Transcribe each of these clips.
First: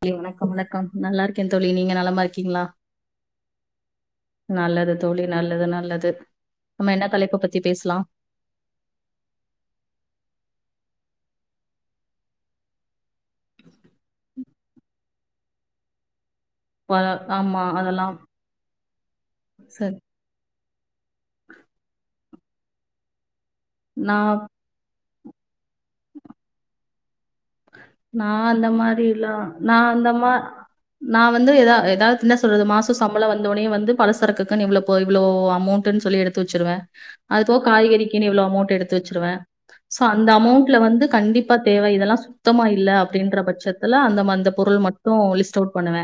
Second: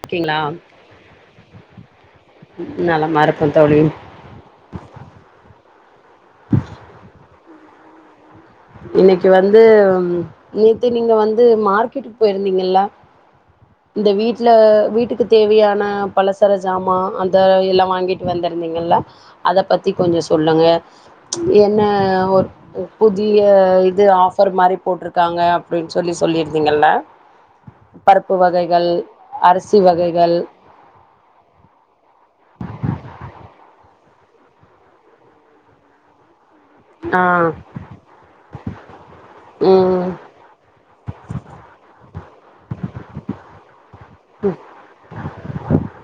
தோழி இருக்கீங்களா வணக்கம் வணக்கம் நல்லா இருக்கேன் தோழி நீங்க நல்லமா இருக்கீங்ளா நலமா இருக்கோ தோழி நல்லது தோழி நல்லது நல்ல து நம்ம என்ன தலைப்புப் பத் த்தி பேஸ்லா இன்னிக்கு வந்து நேத்து நீங்க வந்து மார்க்கெட்டுக்கு போயிருந்தீங்கல்ல இந்த வீட்ல வீட்டுக்கு தேவையான பலசர ஜாமா வ அந்த ஆமா எல்லா அதெல்லா வாங்கிகிட்டு வந்துருந்தீங்கள்ள அத பத்தி சரி கொஞ்ச சொல்லுங்க ச [inaudible] என்ன ஒர் உப்புதி இங்க இது நா ஆஃபர் மாரி போட்ருக் இருக்காங்க அப்புடின் சொல்லி சொல்லிருந்தீங்கல்ல நா அந்த மாரிலா நா அரிசி அந்த மா வகைகள் நா வந்து எதா எதாச்சுனா சொல்றது மாசோ சம்பளோ வந் வந்த ஒடனயே வந்து பலசரக்குக்குனு இவ்ளோ போய் இவ்ளோ அமௌட்ன் சொல்லி எடுத்து வெ ச்சுருவ ஆ அது போ காய்கறிக்குன் இவ்ளோ அமௌண்டு எடுத்து வெச்சுருவ சோ ம் அந்த அமௌண்டுல வந்து கண்டிப்பா தேவ இதெல்லாஸ் சுத்தமா இல்ல அப்டின்ற பட்சத்துல அந்தம அந்த பொருள் மட்டு லிஸ்ட் அவுட் பண்ணுவ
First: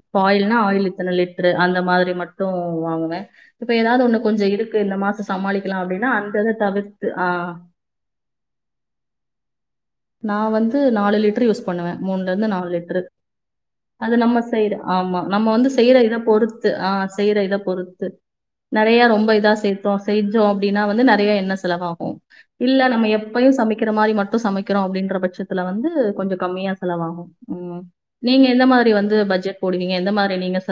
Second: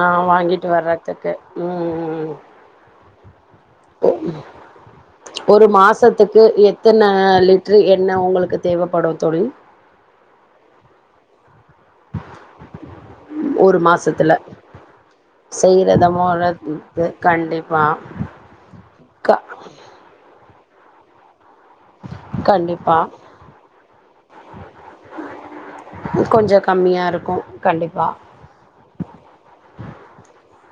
ஆ இப்ப ஆயில்னா வாங்கிட்டு ஆயில் இத்தன வர்றதுக்கு லிட்டுரு அந்த ம் மாரி ம் மட்டு வாங்குவ [inaudible] ஒரு அப்படின்னா அந்த மாசத்துக்கு இதை தவிர்த்து எத்தன ஆஹ் லிட்ரு எண்ண உங்களுக்கு தேவப்படு தோழி நா வந்து நாலு லிட்ரு யூஸ் பண்ணு மூண்ல இருந்து நாலு லிட்ரு ஒரு அது மாசத்துல நம்ம செய்ற ஆமா நம்ம வந்து செய்ற இத செய்றதமோல பொறுத்து ஆ க்கு செய்ற இத கண்டிப்பா பொறுத்து நெறய ரொம்ப க இதா சேத்தோ செயின் செஞ்சுவோ அப்புடின்னா வந்து நெறய என்னஸ் செலவாகு இல்ல கண்டிப்பா நம்ம எப்பயு சமைக்கிற மாரி மட் ட்டு சமை க்குறோ அப்புடின்ற பட்சத் துல வந்து கொஞ்ச கம்மியா செலவாகு ம் நீங்க எந்த மாதிரி வந்து பட்ஜெட் போடுவீங்க எந்த மாரி நீங்கஸ்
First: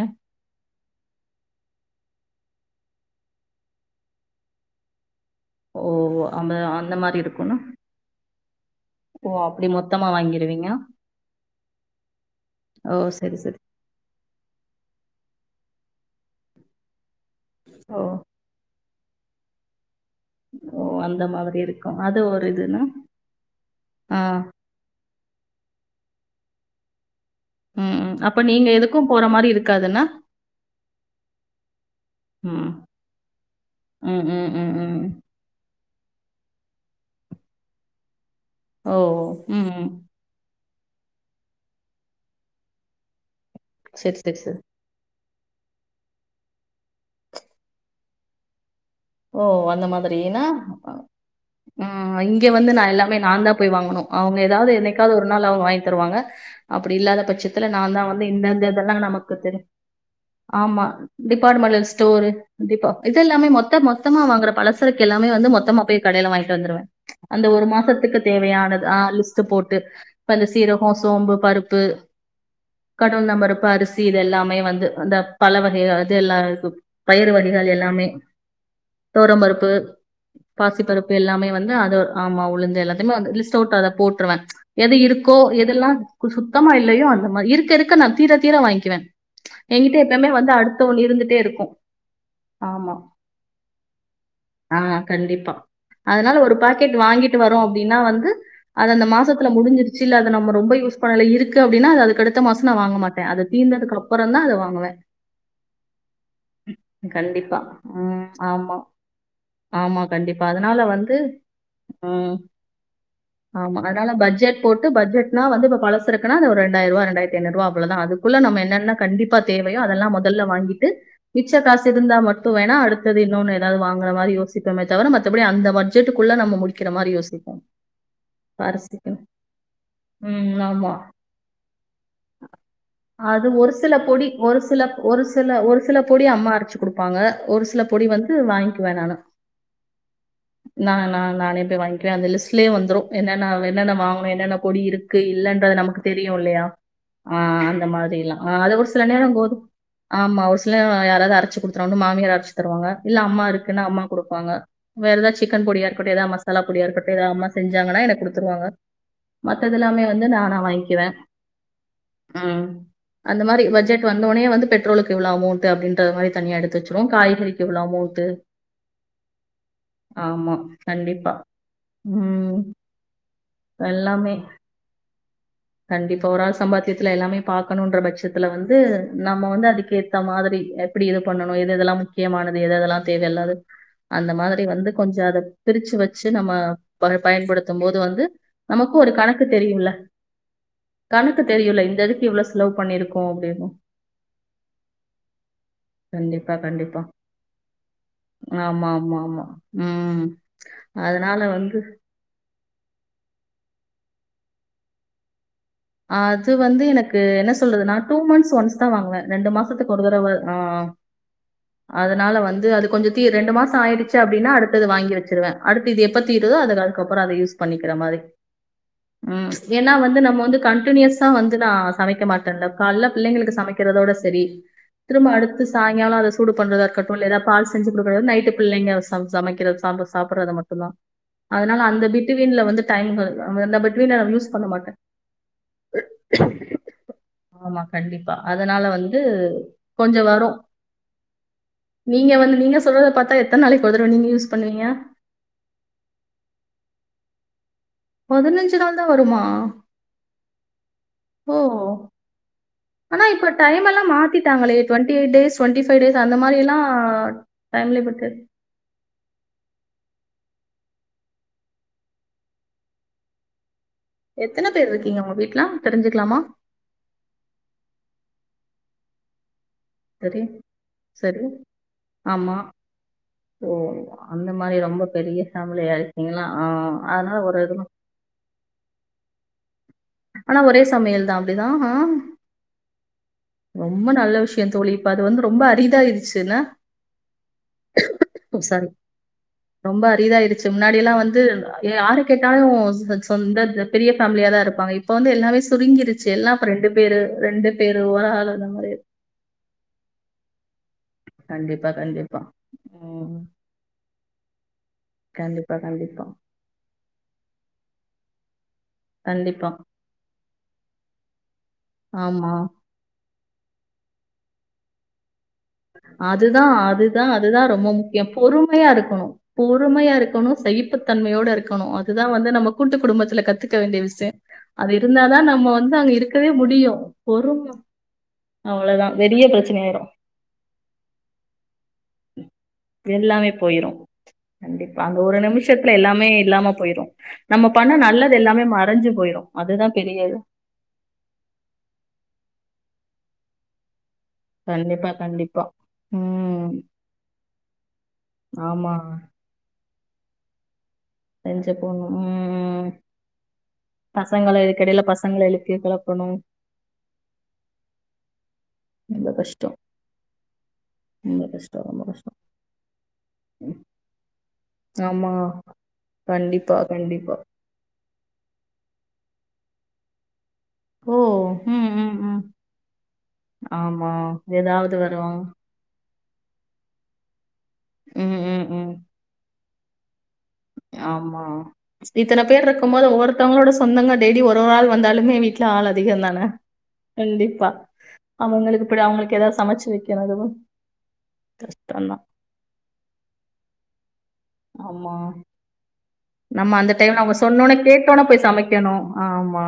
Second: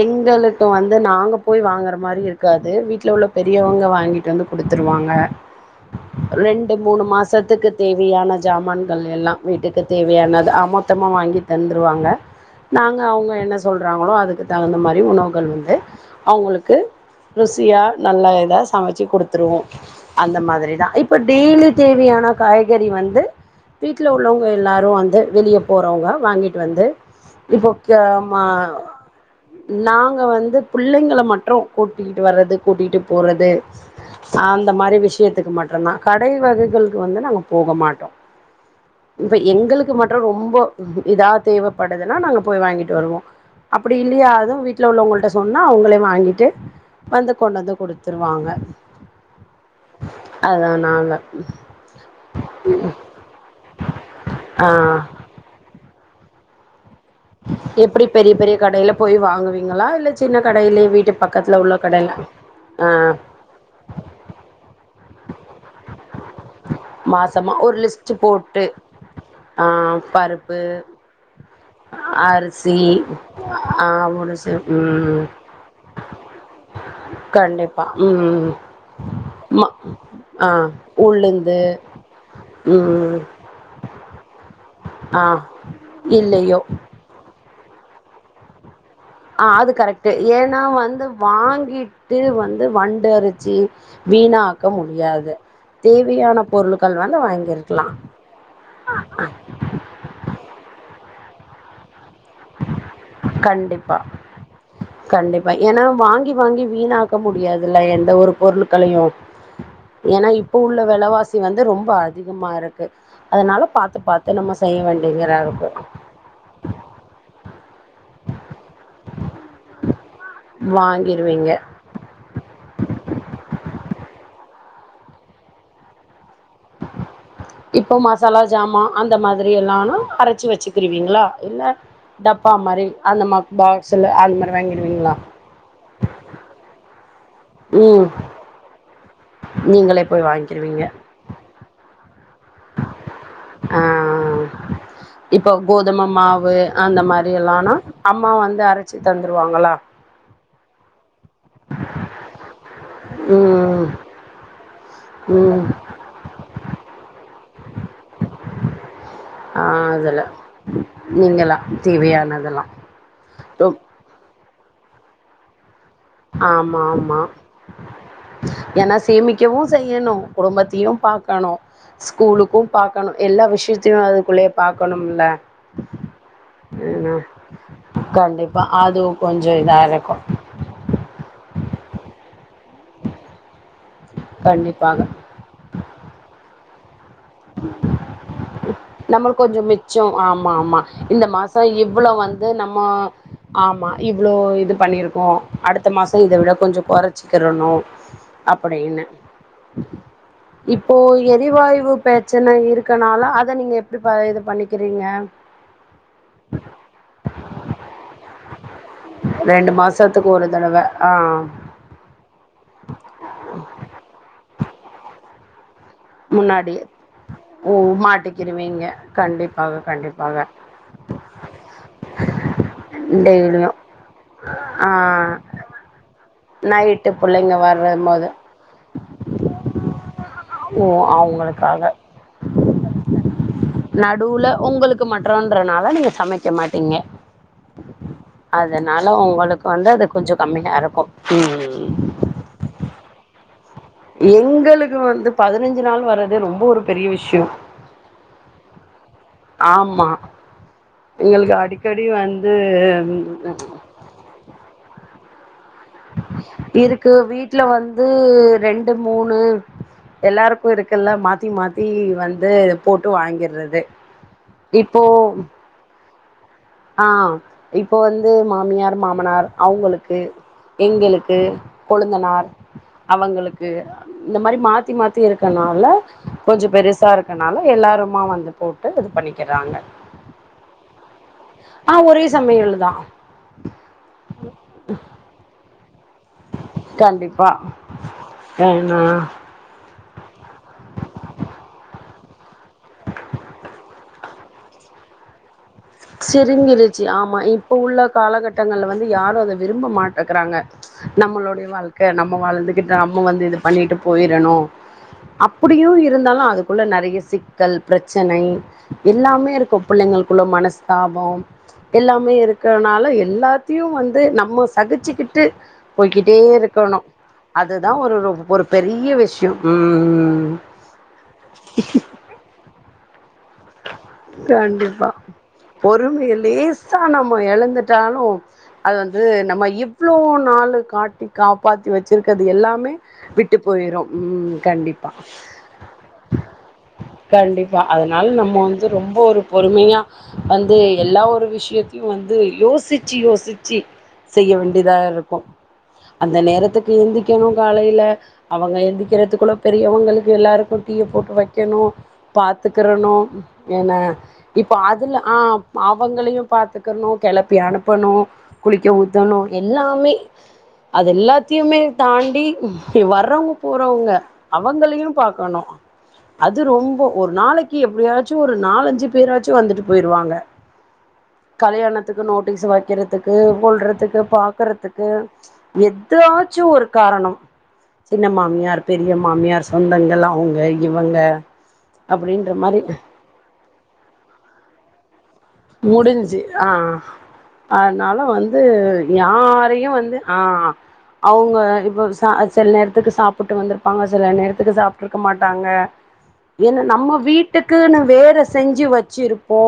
எங்களுக்கு வந்து நாங்க போய் வாங்குற மாரி இருக் க்காது வீட்ல உள்ள பெரியவங்க வாங்கிட்டு வந்து குடுத்துருவாங்க ஓ அந்த ரெண்டு அந்த மூணு மாதிரி இருக்கும் மாசத்துக்கு தேவையான ஜாமான்கள் ஓ எல்லா அப்டி வீட்டுக்கு மொத்தமா தேவையானத அ வாங்கிருவீங்க மொத்தமா வாங்கி தந்துருவாங்க ஓ நாங்க அவங்க சரி என்ன சரி சொல்றாங்களோ அதுக்கு ந்த மாதிரி உணவுகள் வந்து அவங்குளுக்கு ருசியா ஓ நல்ல ஏதா சமச் க்கி கொடுத்துருவோ அந்த ஓ மாதிரிதா இப்ப அந்த மாதிரி டெய்லி இருக்கு அது தேவையான ஒரு இதுன்னா காய்கறி வந்து வீட்ல ஆ உள்ளவங்க எல்லாரு வந்து வெளியே போறவங்க வாங்கிட் வந்து இப்போ ம் க ம் அப்ப மா நீங்க எதுக்கு போற மாரி இருக் நாங்க வந்து புள்ளங்கல மட்ரு கூட்டிடு வறது ம் கூட்டிடு போறது ம் ம் அந்த ம் மாரி ம் விஷயதுக்கு மட்டுந்தா கடை வகைகள்க்கு வந்து நாங்க போக மாட்டோ ஓ இப்ப ம் ம் எங்களுக்கு மட்டு ரொம்போ இதிதா தேவைப்படுதுன்னா நாங்க போய் வாங்கிட்டு வருவோ அப் சரி சரி இல்லையாது சரி வீட்ல உள்ளவங்கல்ட்ட சொன்னா அவுங்களே வாங்கிட்டு வந்து கொண்டுந்து கொடுத்துருவாங்க ஓ அந்த மாதிரியினா நாங்க ஆ இங்க வந்து நா எல்லாமே நாந்தா போய் வாங்கணு அவங்க ஆ ஏதாவது என்னைக்காவது ஒரு நாள் அவங்க வாங்கி தருவாங்க அப் ப்டி இல்லாத பட்சத்துல நா தா எப்படி வந்து பெரிய பெரிய இந்தந்த கடையில இதெல்லா போய் நமக்கு தெரிஞ் வாங்குவீங்களா இல்ல சின்ன ஆமா கடையிலயே வீட்டு பக்கத்துல உள்ள டிபார்ட்மெண்ட் கடையில ஸ்டோர் ஆ இதெல்லாமே மொத்தொ ப்ர பழஸ் ரக்கு எல்லாமே வந்து மொத்தமா பே கடையில வாங்கிட்டு வந்துடுவே அந்த மாசமா ஒரு லிஸ்ட் மாசத்துக்கு போட்டு தேவையான லிஸ்டு ஆ போட்டு பருப்பு சீரகம் சோம்பு பருப் பருப்பு அரிசி கடுகு உளுந்த பருப்பு ஆ அரிசி இது ஒரு சி எல்லாமே வந்து அந்த ம் பழ வகைகள் அது எல்லா பயர் வகைகள் கண்டிப்பா எல்லாமே ம் தொவரம் மா பருப்பு ஆ பாசி பருப்பு எல்லாமே உளுந்து வந்து அது ஆமா உளுந்து எல்லாத்தையுமே ம் லிஸ்ட் அவுட் அத போட்டுருவே எது ஆ இருக்கோ எதெல்லா இல்லையோ சுத்தமா இல்லையோ அந்த மாதி இருக்க இருக்க நா தீர தீர வாங்கிவே அ அது கரெக்ட் ஏன்னா வந்து இருந்துட்டே இருக்கும் வாங்கிட்டு வந்து ஆமா வண்டுரிசி ஆ கண்டிப்பா அதுனால தேவையான ஒரு பொருட்கள் பாக்கெட் வந்து வாங்கிட்டு வருறோ வாங்கிருக்கலா அப்டின்னா வந்து அது அந்த மாசத்துல முடிஞ்சிருச்சு இல்ல அத நம்ம ரொம்ப யூஸ் பநால இருக்கு அப்டின்னா அது கடுத்த மாச நா வாங்க மாட்டே அத தீந்ததுக்கு கண்டிப்பா அப்றந்தா அத வாங்குவே கண்டிப்பா ஏன்னா வாங்கி வாங்கி வீணாக்க கண்டிப்பா முடியாதுல்ல எந்த ஒரு ஆமா. பொருட்களையு ஆமா ஏன்னா கண்டிப்பா. இப்ப அதனால உள்ள விலைவாசி வந்து ம். அதிகமா இருக்கு அதனால ஆமா. பாத்து பாத்து நம்ம பட்ஜெட் செய்ய போட்டு வேண்டிங்கரா பட்ஜெட்னா இருக்கு ண்டயத்ரூா்வ அவ்ளதா அதுக்குள்ள நம்ம என்னென்ன கண்டிப்பா தேவையோ அதெல்லா ம முதல்ல வாங்கிட்டு வாங்கிருவீங்க மிச்ச காசு இருந்தா மட்டு வேன்னா அடுத் தது இன்னோன்னு ஏதாது வாங்கற மாதிரி யோசிப்பமே தவர மத்தபடி அந்த பட்ஜெட்டுக் இப்போ மசாலா ஜாமான் அரிசிக்கு. அந்த மாதிரி எல்லான அரைச்சு ம். ஆமா. வச்சுக்கிருவீங்களா இல்ல டப்பா மாரி அந்த அது ஒரு சில பாக்ஸ்ல பொடி அந்த மாதிரி ஒரு சில வாங்கிடுவீங்களா ஒரு சில ஒரு சில பொடி அம்மா அரைச்சு குடுப்பாங்க ஒரு சில பொடி ம் வந்து வாங்கிக்குவே நானு நீங்களே போய் வாங்கிருவீங்க நா நா நானே போய் வாங் கிக்வே அந்த லிஸ்ட்லயே வந்துரு என்னென்ன ஆ என்னென்ன வாங்கணு என்னென்ன பொடி இருக்கு இப்போ இல்லன்றது நமக்கு கோதும தெரியு மாவு இல்லயா அந்த மாரி ஆ எல்லாம்னா அந்த மாரி அம்மா எல்லா ஆ வந்து அது ஒரு அரைச்சி சில நேரங்கும்போது தந்துருவாங்களா ஆமா ஒரு சி இல்லம்மா யாராது அரைச்சு குடுத்துரு ஒன்னு மாமியார் அரைச்சு தருவாங்க இல்ல அம்மா இருக்குன்னா ம் அம்மா குடுப்பாங்க வேற ஏதா ம் சிக்கன் பொடியா இருக்கட்டு எதா மசாலா பொடியா இருக்கட்டு அம்மா செஞ்சாங்கன்னா எனக்கு குடுத்துருவாங்க. ஆ மத்தது எல்லாமே அதுல வந்து நா நா வாங்கிக்குவே நீங்களா ம் தேவையானதெல்லாம் அந்த மாரி ரொம் பட்ஜெட் வந்துவுன்னயே வந்து பெட்ரோலுக்கு இவ்ளோ அமௌண் ட்டு அப்டின்ற மாரி தனியா எடுத்து ஆமா வச்சுருவோ ஆமா காய்கறி ஏன்னா சேமிக்கவு செய்யணு ஆமா. குடும்பத்தயு கண்டிப்பா. பாக்கணு ம். ஸ்கூலுக்கு பாக்கணு எல்லா விஷயத்தயு எல்லாமே. அதுக்குள்ளயே பாக்கணும் இல்ல கண்டிப்பா. ஒரு ஆள் சம்பாத்தியத்துல எல்லாமே பாக்கணுன்ற பட்சத்துல வந்து அது நம்ம கொஞ்சோ வந்து இதா அதுக்கு இருக்கு ஏத்த மாதிரி எப்டி இது பண்ணணு எது எதெல்லா மு க்கியமான து எது எதெல்லா தேவையில்லாதது அந்த மாதிரி வந்து கண்டிப்பாக கொஞ்ச அத பிரிச்சு வச்சு நம்ம ப பயன்படுத்தும்போது வந்து, நமக்கும் ஒரு நம்மளு கணக்கு கொஞ்சோ தெரியும்ல. மிச்சோ ஆமா ஆமா இந்த கணக்கு மாசோ தெரியும்ல. இந்த இவ்வளவு இதுக்கு இவ்ளோ வந்து செலவு நம்மோ பண்ணியிருக்கோம் அப்டின்னு. ஆமா இவ்ளோ இது பண்ணிருக்கோ அடுத்த மாசோ இத விட கண்டிப்பா, கொஞ்சோ கண்டிப்பா. கொற ச்சுகிறணு ஆமா, அப்படின்னு ஆமா, ஆமா. ம். இப்போ அதனால வந்து எரிவாய்வு பிரச்சன இருக்கனால அத நீங்க எப்டி ஆ இது பண்ணிக்கிறீங்க? அது வந்து எனக்கு என்ன சொல்றது நா டூ மந்த்ஸ் ஒன்ஸ் தா வாங்குவே ரெண்டு மாசத்துக்கு ஒரு தடவ ஆ ஆ அதனால வந் து அது கொஞ்ச தீ ரெண்டு மாசோ ஆயிடுச்சு அப்டின்னா அடு த்தது வாங்கி வச்சிருவே. அடுத்து இது எப்ப தீருதோ முன்னாடி அதுக்கு அதுக்கப்புறோ அத யூஸ் ஓ பண்ணிக்கிற மாரி மாட்டிக்கிருவீங்க ம் கண்டிப்பாக ஏன்னா வந்து நம்ம கண்டிப்பாக வந்து கன்டினியூஸா வந்து நா சமைக்க மாட்டேன்ல காலைல பிள்ளைங்களுக்கு டெய்லியு சமைக்கிறதோட சரி ஆ திரும்ப அடுத்து சாயங்காலோ அத சூடு பண்றதா நைட்டு இருக்கட்டு இல்ல எதா பிள்ளைங்க பால் செஞ்சு வரும்போது குடுக்கறது நைட்டு பிள்ளைங்க சமச் சமைக்கறது சாப்ட சாப்படறது ஓ மட்டுந்தா அதனால அவங்களுக்காக அந்த பிட்வீன்ல வந்து டைம் அ அந்த பிட்வீன்ல நா யூஸ் பண்ண மாட்டே டுன்றனால நீங்க சமைக்க மாட்டீங்க ஆமா கண்டிப்பா. அதனால வந்து உங்களுக்கு வந்து அது கொஞ்சம் கொஞ்சோ வரும். கம்மியா இருக்கு ம் ம் ம் நீங்க வந்து நீங்க சொல்றத பார்த்தா எத்தன நாளைக்கு ஒரு தடவ நீங்க யூஸ் பண்ணுவீங்க? எங்களுக்கு வந்து பதனஞ்சு நாள் வரதே ரொம்ப ஒரு பெரிய வி ஷயோ பதினஞ்சு நாள்தா வருமா? ஓ எங்களுக்கு அடிக்கடி வந்து ஆனா இப்ப டைம் எல்லா மாத்திட்டாங்களே டுவென் ட்டி டேஸ் டேஸ் அந்த மாரிலாம் இருக்கு வீட்ல டைம் வந்து லிமிட். ரெண்டு மூணு எல்லாருக்கு இருக்குல்ல மாத்தி மாத்தி வந்து போட்டு வாங்கிர்றது எத்தன பேர் இருக்கீங்க உங்க வீட்ல தெரிஞ்சு க்கலாமா? ஆ இப்ப வந்து மாமியார் மாமனார் அவுங்களுக்கு சரி, எங்களுக்கு சரி. கொழுந்தனார் ஆமா. அவுங்களுக்கு ஓ! இந்த அந்த மாரி மாத்தி ரொம்ப மாத்தி பெரிய இருக்கனால ஃபேமிலியா இருக்கீங்களா? கொஞ்ச ஆ பெருசா அதனால இருக்கனால ஒரு இதுவும் எல்லாருமா வந்து போட்டு இது பண்ணிக்கறாங்க ஆனா ஒரே சமையல் தா அப்டிதா ஹா ஒரே சமையல் தா ரொம்ப நல்ல விஷயோ தோழி இப்ப அது வந்து ரொம்ப அரிதாயிரு ச்சில்ல கண்டிப்பா சாரி ஏன்னா ரொம்ப அரிதாயிருச்சு முன்னாடி எல்லா வந்து ஏ யாரு கேட்டாலு ச சொந்த பெ பெரிய பேஃமிலியாதா இருப்பாங்க இப் ப வந்து எல்லாமே சுருங்கிருச்சு பேரு, ஆமா இப்ப பேரு, உள்ள ஒரு ஆள் அந்த காலகட்டங்கள்ல மாரி. வந்து யாரு அத விரும்ப மாட்டங்கறாங்க. நம்மளுடைய கண்டிப்பா, வாழ்க்க நம்ம கண்டிப்பா. வாழ்ந்துகிட்டு நம்ம ம். வந்து இது பண்ணிட்டு போயி ரணு கண்டிப்பா, அப்படியு கண்டிப்பா. இருந்தாலு அதுக்குள்ள நெறைய சிக் கல் பிரச்சனை எல்லாமே கண்டிப்பா. இருக்கும் பிள்ளைங்களுக்குள்ள மனஸ் தாபம் எல்லாமே ஆமா. இருக்கனால எல்லா த்தையு வந்து நம்ம சகிச்சுக்கிட் அதுதா அதுதா அதுதா ரொம்ப ஒரு முக்கியோ. ஒரு பொறுமையா பெரிய இருக்கணு விஷயோ பொறுமையா இருக்கணு ம் சகிப்புத் தன்மையோட இருக்கணு அதுதா வந்து நம்ம கூட்டு குடும்பத் துல கத்துக்க வேண்டிய விஷயோ. அது கண்டிப்பா இருந்தாதா நம்ம வந்து அங்க பொறுமைய இருக்கவே முடியு. லேசா நம்ம பொறும எழந்துட்டாலு அவ்வளவுதா பெரிய பிரச்சனை ஆயிடு. ளு காட்டி காப்பாத்தி வச்சிருக்கிறது எல்லாமே எல்லாமே விட்டு போயிரும். போயிரு ம் கண்டிப்பா அந்த ஒரு நிமிஷத்துல எல்லாமே இல்லாம போயிரும். நம்ம கண்டிப்பா பண்ண அதனா ல நல்லது நம்ம எல்லாமே வந்து மறைஞ்சு ரொம்ப ஒரு போயிரும். அதுதான் பொறுமையா பெரிய இது. வந்து எல்லா ஒரு விஷயத்தையு வந்து அ யோசிச்சி யோசிச்சி செய்ய வேண்டியதா கண்டிப்பா, இருக்கு. கண்டிப்பா. அந்த ம். நேரத்துக்கு எந்திக்கணு காலையில அவங்க ஆமா. எந்திரிக்கிறதுக்குள்ள பெரியவங்களு க்கு எல்லாருக்கு டீய போட்டு செஞ்சு வைக்கணு போணும். பாத்து ம். க்கிறணு என்ன பசங்கள இப்ப இதுக்கிடையில அதுல ஆ பசங்கள எழுப்பி ப் கிளப்பணும். அவுங்களையு பாத்துக்கிறணு கெளப்பி அனுப்பனு குளிக்க ரொம்ப ஊத்தணு கஷ்டம். எல்லாமே அது ரொம்ப எல்லாத்தையுமே கஷ்டம், ரொம்ப கஷ்டம். தாண்டி வர்றவங்க ம். போறவங்க அவுங்களையு ஆமா. பாக்கணு. அது கண்டிப்பா, ரொம்ப ஒரு கண்டிப்பா. நாளைக் எப்டியாச்சு ஒரு நாலஞ்சு பேராச்சு வந்துட்டு போயிருவாங்க. ஓ! ம், ம், கல்யாணத்துக்கு ம். நோட்டீஸ் வக்கிறதுக்கு ஆமா. கொல்றதுக்கு ஏதாவது பாக்கறதுக்கு வருவாங்க. எப் தாச்சும் ஒரு காரணம் சின்ன ம், ம், மாமியார் ம். பெரிய மாமியார் சொந்தங்கள்லாம் அவுங்க இவங்க ஆமா. இத்தன அப்டின் பேர் இருக்கும் போது ஒவ்வொருத்தவங்கலோட சொந்த டெய்லி ஒரு ஒரு ஆள் வந்தாலுமே வீட்ல ஆள் அதிகம் முடிஞ்சு தான. ஆ கண்டிப்பா. அதனால வந்து அவங்களுக்கு இப்படி அவங்களுக்கு ஏதாவது சமைச்சு யாரையு வந்து வைக்கிறது ஆ அவங்க இப்ப கஷ்டம்தான் ச சில நேரத்துக்கு சாப்புட்டு வந்திருப்பாங்க சில க்கு ஆமா சாப்புட்டுருக்க மாட்டாங்க ஏன்ன அந்த நம்ம டைம்ல அவங்க சொன்னோன்னே வீட்டுக்குன்னு கேட்டோன்னே வேற போய் செஞ்சு சமைக்கணும் வச்சிருப்போ ஆமா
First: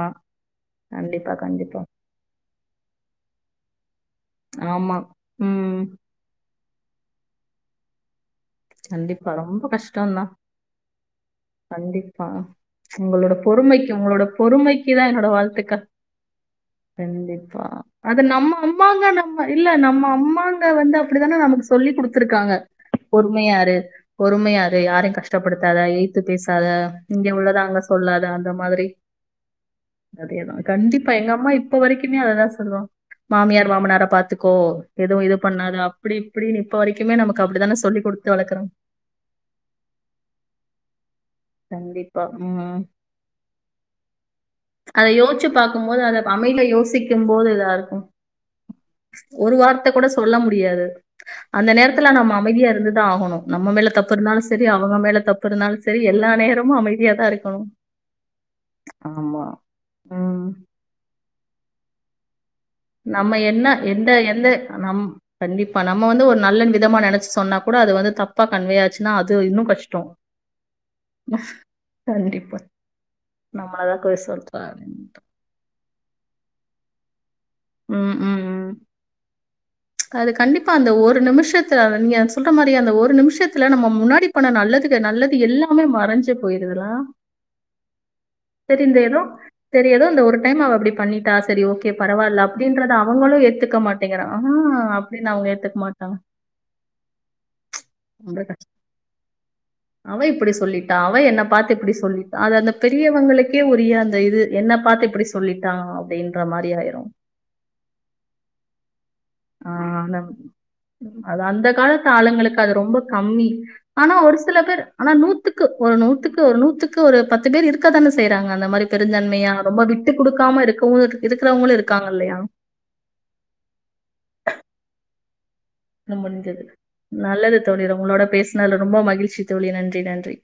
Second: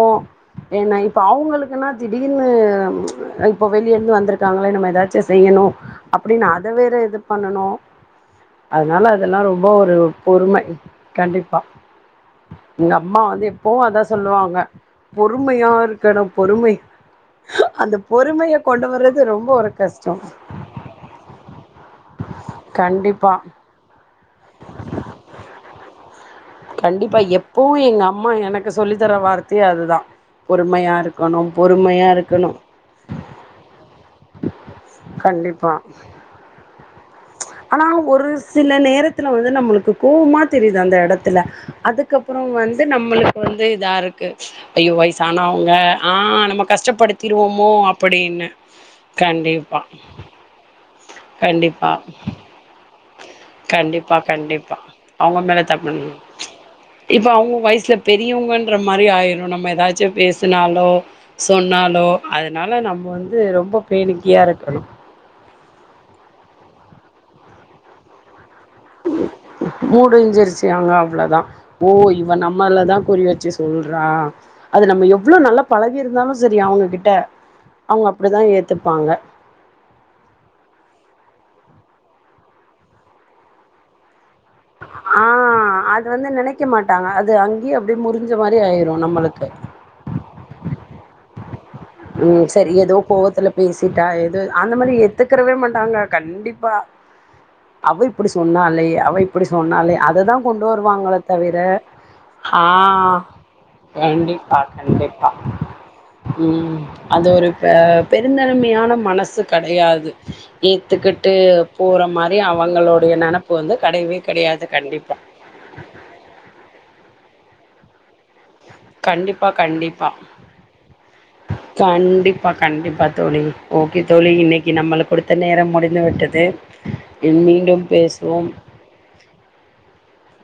ஏன்ன இப்ப கண்டிப்பா கண்டிப்பா அவங்களுக்குனா திடீர்னு இப்ப வெளியே ருக்காங்கள நம்ம ஆமா ஏதாச்சு செய்யணு ம் அப்டின்னு அத வேற இது பண்ணணு அதனால கண்டிப்பா அதெல்லா ரொம்ப ஒரு கஷ்டம்தான் பொறுமை கண்டிப்பா கண்டிப்பா எங்க அம்மா உங்களோட வந்து எப்பவு பொறுமைக்கு அதா உங்களோட சொல்லுவாங்க பொறுமைக்கு தான் என்னோட பொறுமையா வாழ்த்துக்கள் இருக்கணு பொறுமை கண்டிப்பா அந்த அது நம்ம பொறுமைய கொண்டு அம்மாங்க வர்றது நம்ம ரொம்ப இல்ல ஒரு நம்ம கஷ்டோ அம்மாங்க வந்து அப்டிதான நமக்கு சொல்லி கொடுத்திருக்காங்க ஒரு கண்டிப்பா உமையாரு பொறுமையாரு யாரும் கஷ்டப்படுத்தாதா எய்த்து பேச அத கண்டிப்பா இங்க உள்ளத எப்பவு அங்க எங்க சொல்லாத அம்மா அந்த எனக்கு மாதிரி சொல்லி தர வார்த்தையே அதுதா அதேதா பொறுமையா கண்டிப்பா எங்க இருக்கணு அம்மா இப்ப பொறுமையா வரைக்குமே அததா இருக்கணு சொல்வாங்க மாமியார் மாமனார பாத்துக்கோ எதுவு இது கண்டிப்பா பண்ணாதே அப்டி இப்டின்னு இப்ப வரைக்குமே நமக்கு அப்டித்தானே ஆனா சொல்லி கொடுத் ஒரு சில நேரத்துல வந்து நம்மளுக்கு கோவமா தெரிதா ந்த எடத் ல கண்டிப்பா. அதுக்கப்பற ம். வந்து நம்மளுக்கு வந்து இதா இருக்கு ஐயோ அத யோசிச்சு வயசானவங்க பார்க்கும்போது, ஆ அத நம்ம அமைதியா யோசிக்கும்போது இதா கஷ்டப்படுத்திருவோமோ இருக்கும். அப்படின்னு ஒரு கண்டிப்பா வார்த்தை கூட சொல்ல முடியாது. கண்டிப்பா தா ஆகணு நம்ம மேல தப்பு இருந்தாலு சரி அவங்க மேல தப்பு இருந்தாலு சரி எல்லா நேரமும் அமைதியா இப்ப தான் அவங்க இருக்கணும். வயசுல பெரியவங்கன்ற மாரி ஆமா. ஆயிரு நம்ம ஏதாச்சும் ம். பேசினாலோ சொன் நாலோ அத னால நம்ம வந்து என்ன ரொம்ப எந்த பேணிக்கியா எந்த இருக்கணு நம் கண்டிப்பா நம்ம வந்து ஒரு நல்ல விதமான நெனச்சு சொன்னா கூட அது வந்து தப் மூடிஞ்சிருச்சு அங்க அவ்ளதா ஓ இவ கண்டிப்பா. நம்மளதா குறி வச்சு நம்மள தான் சொல்றா குறை சொல்றாங்க. அது நம்ம எவ்ள நல்லா பழகியிருந்தாலு சரி அவுங்ககிட்ட அவங்க ம், அப்டிதா ம், ம். ஏத்துப்பாங்க அது கண்டிப்பா அந்த ஒரு நிமிஷத்த நீங்க சொல்ற மாரிய அந்த ஒரு நிமிஷத்துல நம்ம முன்னாடி பண்ண நல்லது ஆ நல்லது எல்லாமே அது வந்து மறைஞ்சு நினைக்க போயிருதுலா மாட்டாங்க அது அங்கேயே அப்படியே முறிஞ்ச மாதிரி தெரி இந்த ஆயிரும் ஏதோ நம்மளுக்கு தெரி ஏதோ இந்த ஒரு டைம் அவ அப்படி பண்ணிட்டா சரி ஓகே பரவாயில்ல ம் சரி அப்டின்றத ஏதோ அவங்களு கோவத்துல எத்துக்க பேசிட்டா மாட்டேங்கிறாங் ஏதோ அந்த மாதிரி ஏத்துக்கறவே மாட்டாங்க கண்டிப்பா அவ இப்படி ரொம்ப கஷ்டம். சொன்னாலே அவ இப்படி சொன்னாலே அவ அததான் இப்படி கொண்டு சொல்லிட்டா வருவாங்கள அவ என்ன தவிர பாத்து இப்படி சொல்லிட்டா அது அந்த ஆஹ பெரியவங்களுக்கே உரிய அந்த இது கண்டிப்பா என்ன பாத்து இப்படி கண்டிப்பா சொல்லிட்டான் அப்படின்ற மாதிரி உம் ஆயிரும் அது ஒரு பெருந்தன்மையான மனசு ஆஹ் கெடையாது ஆ ஏத்துக்கிட்டு அது அந்த போற காலத்து மாரி ஆளுங்களுக்கு அது ரொம்ப அவங்களுடைய கம்மி நெனப்பு வந்து ஆனா கெடையவே ஒரு சில கெடையாது பேர் ஆனா கண்டிப்பா நூத்துக்கு ஒரு நூத்துக்கு ஒரு நூத்துக்கு ஒரு பத்து பேர் இருக்க தானு செய்றாங்க அந்த மாதிரி கண்டிப்பா பெருந்தன்மையா ரொம்ப விட்டு கண்டிப்பா கொடுக்காம இருக்கவ இருக்கிறவங்களும் இருக்காங்க இல்லையா கண்டிப்பா கண்டிப்பா தோழி ஓகே தோழி இன்னைக்கு நம்மளுக்கு கொடுத்த நேரம் முடிந்து விட்டது முடிஞ்சது நல்லது மீண்டும் தோழி உங்களோட பேசுவோம் பேசுனதுல ரொம்ப மகிழ்ச்சி தோழி நன்றி நன்றி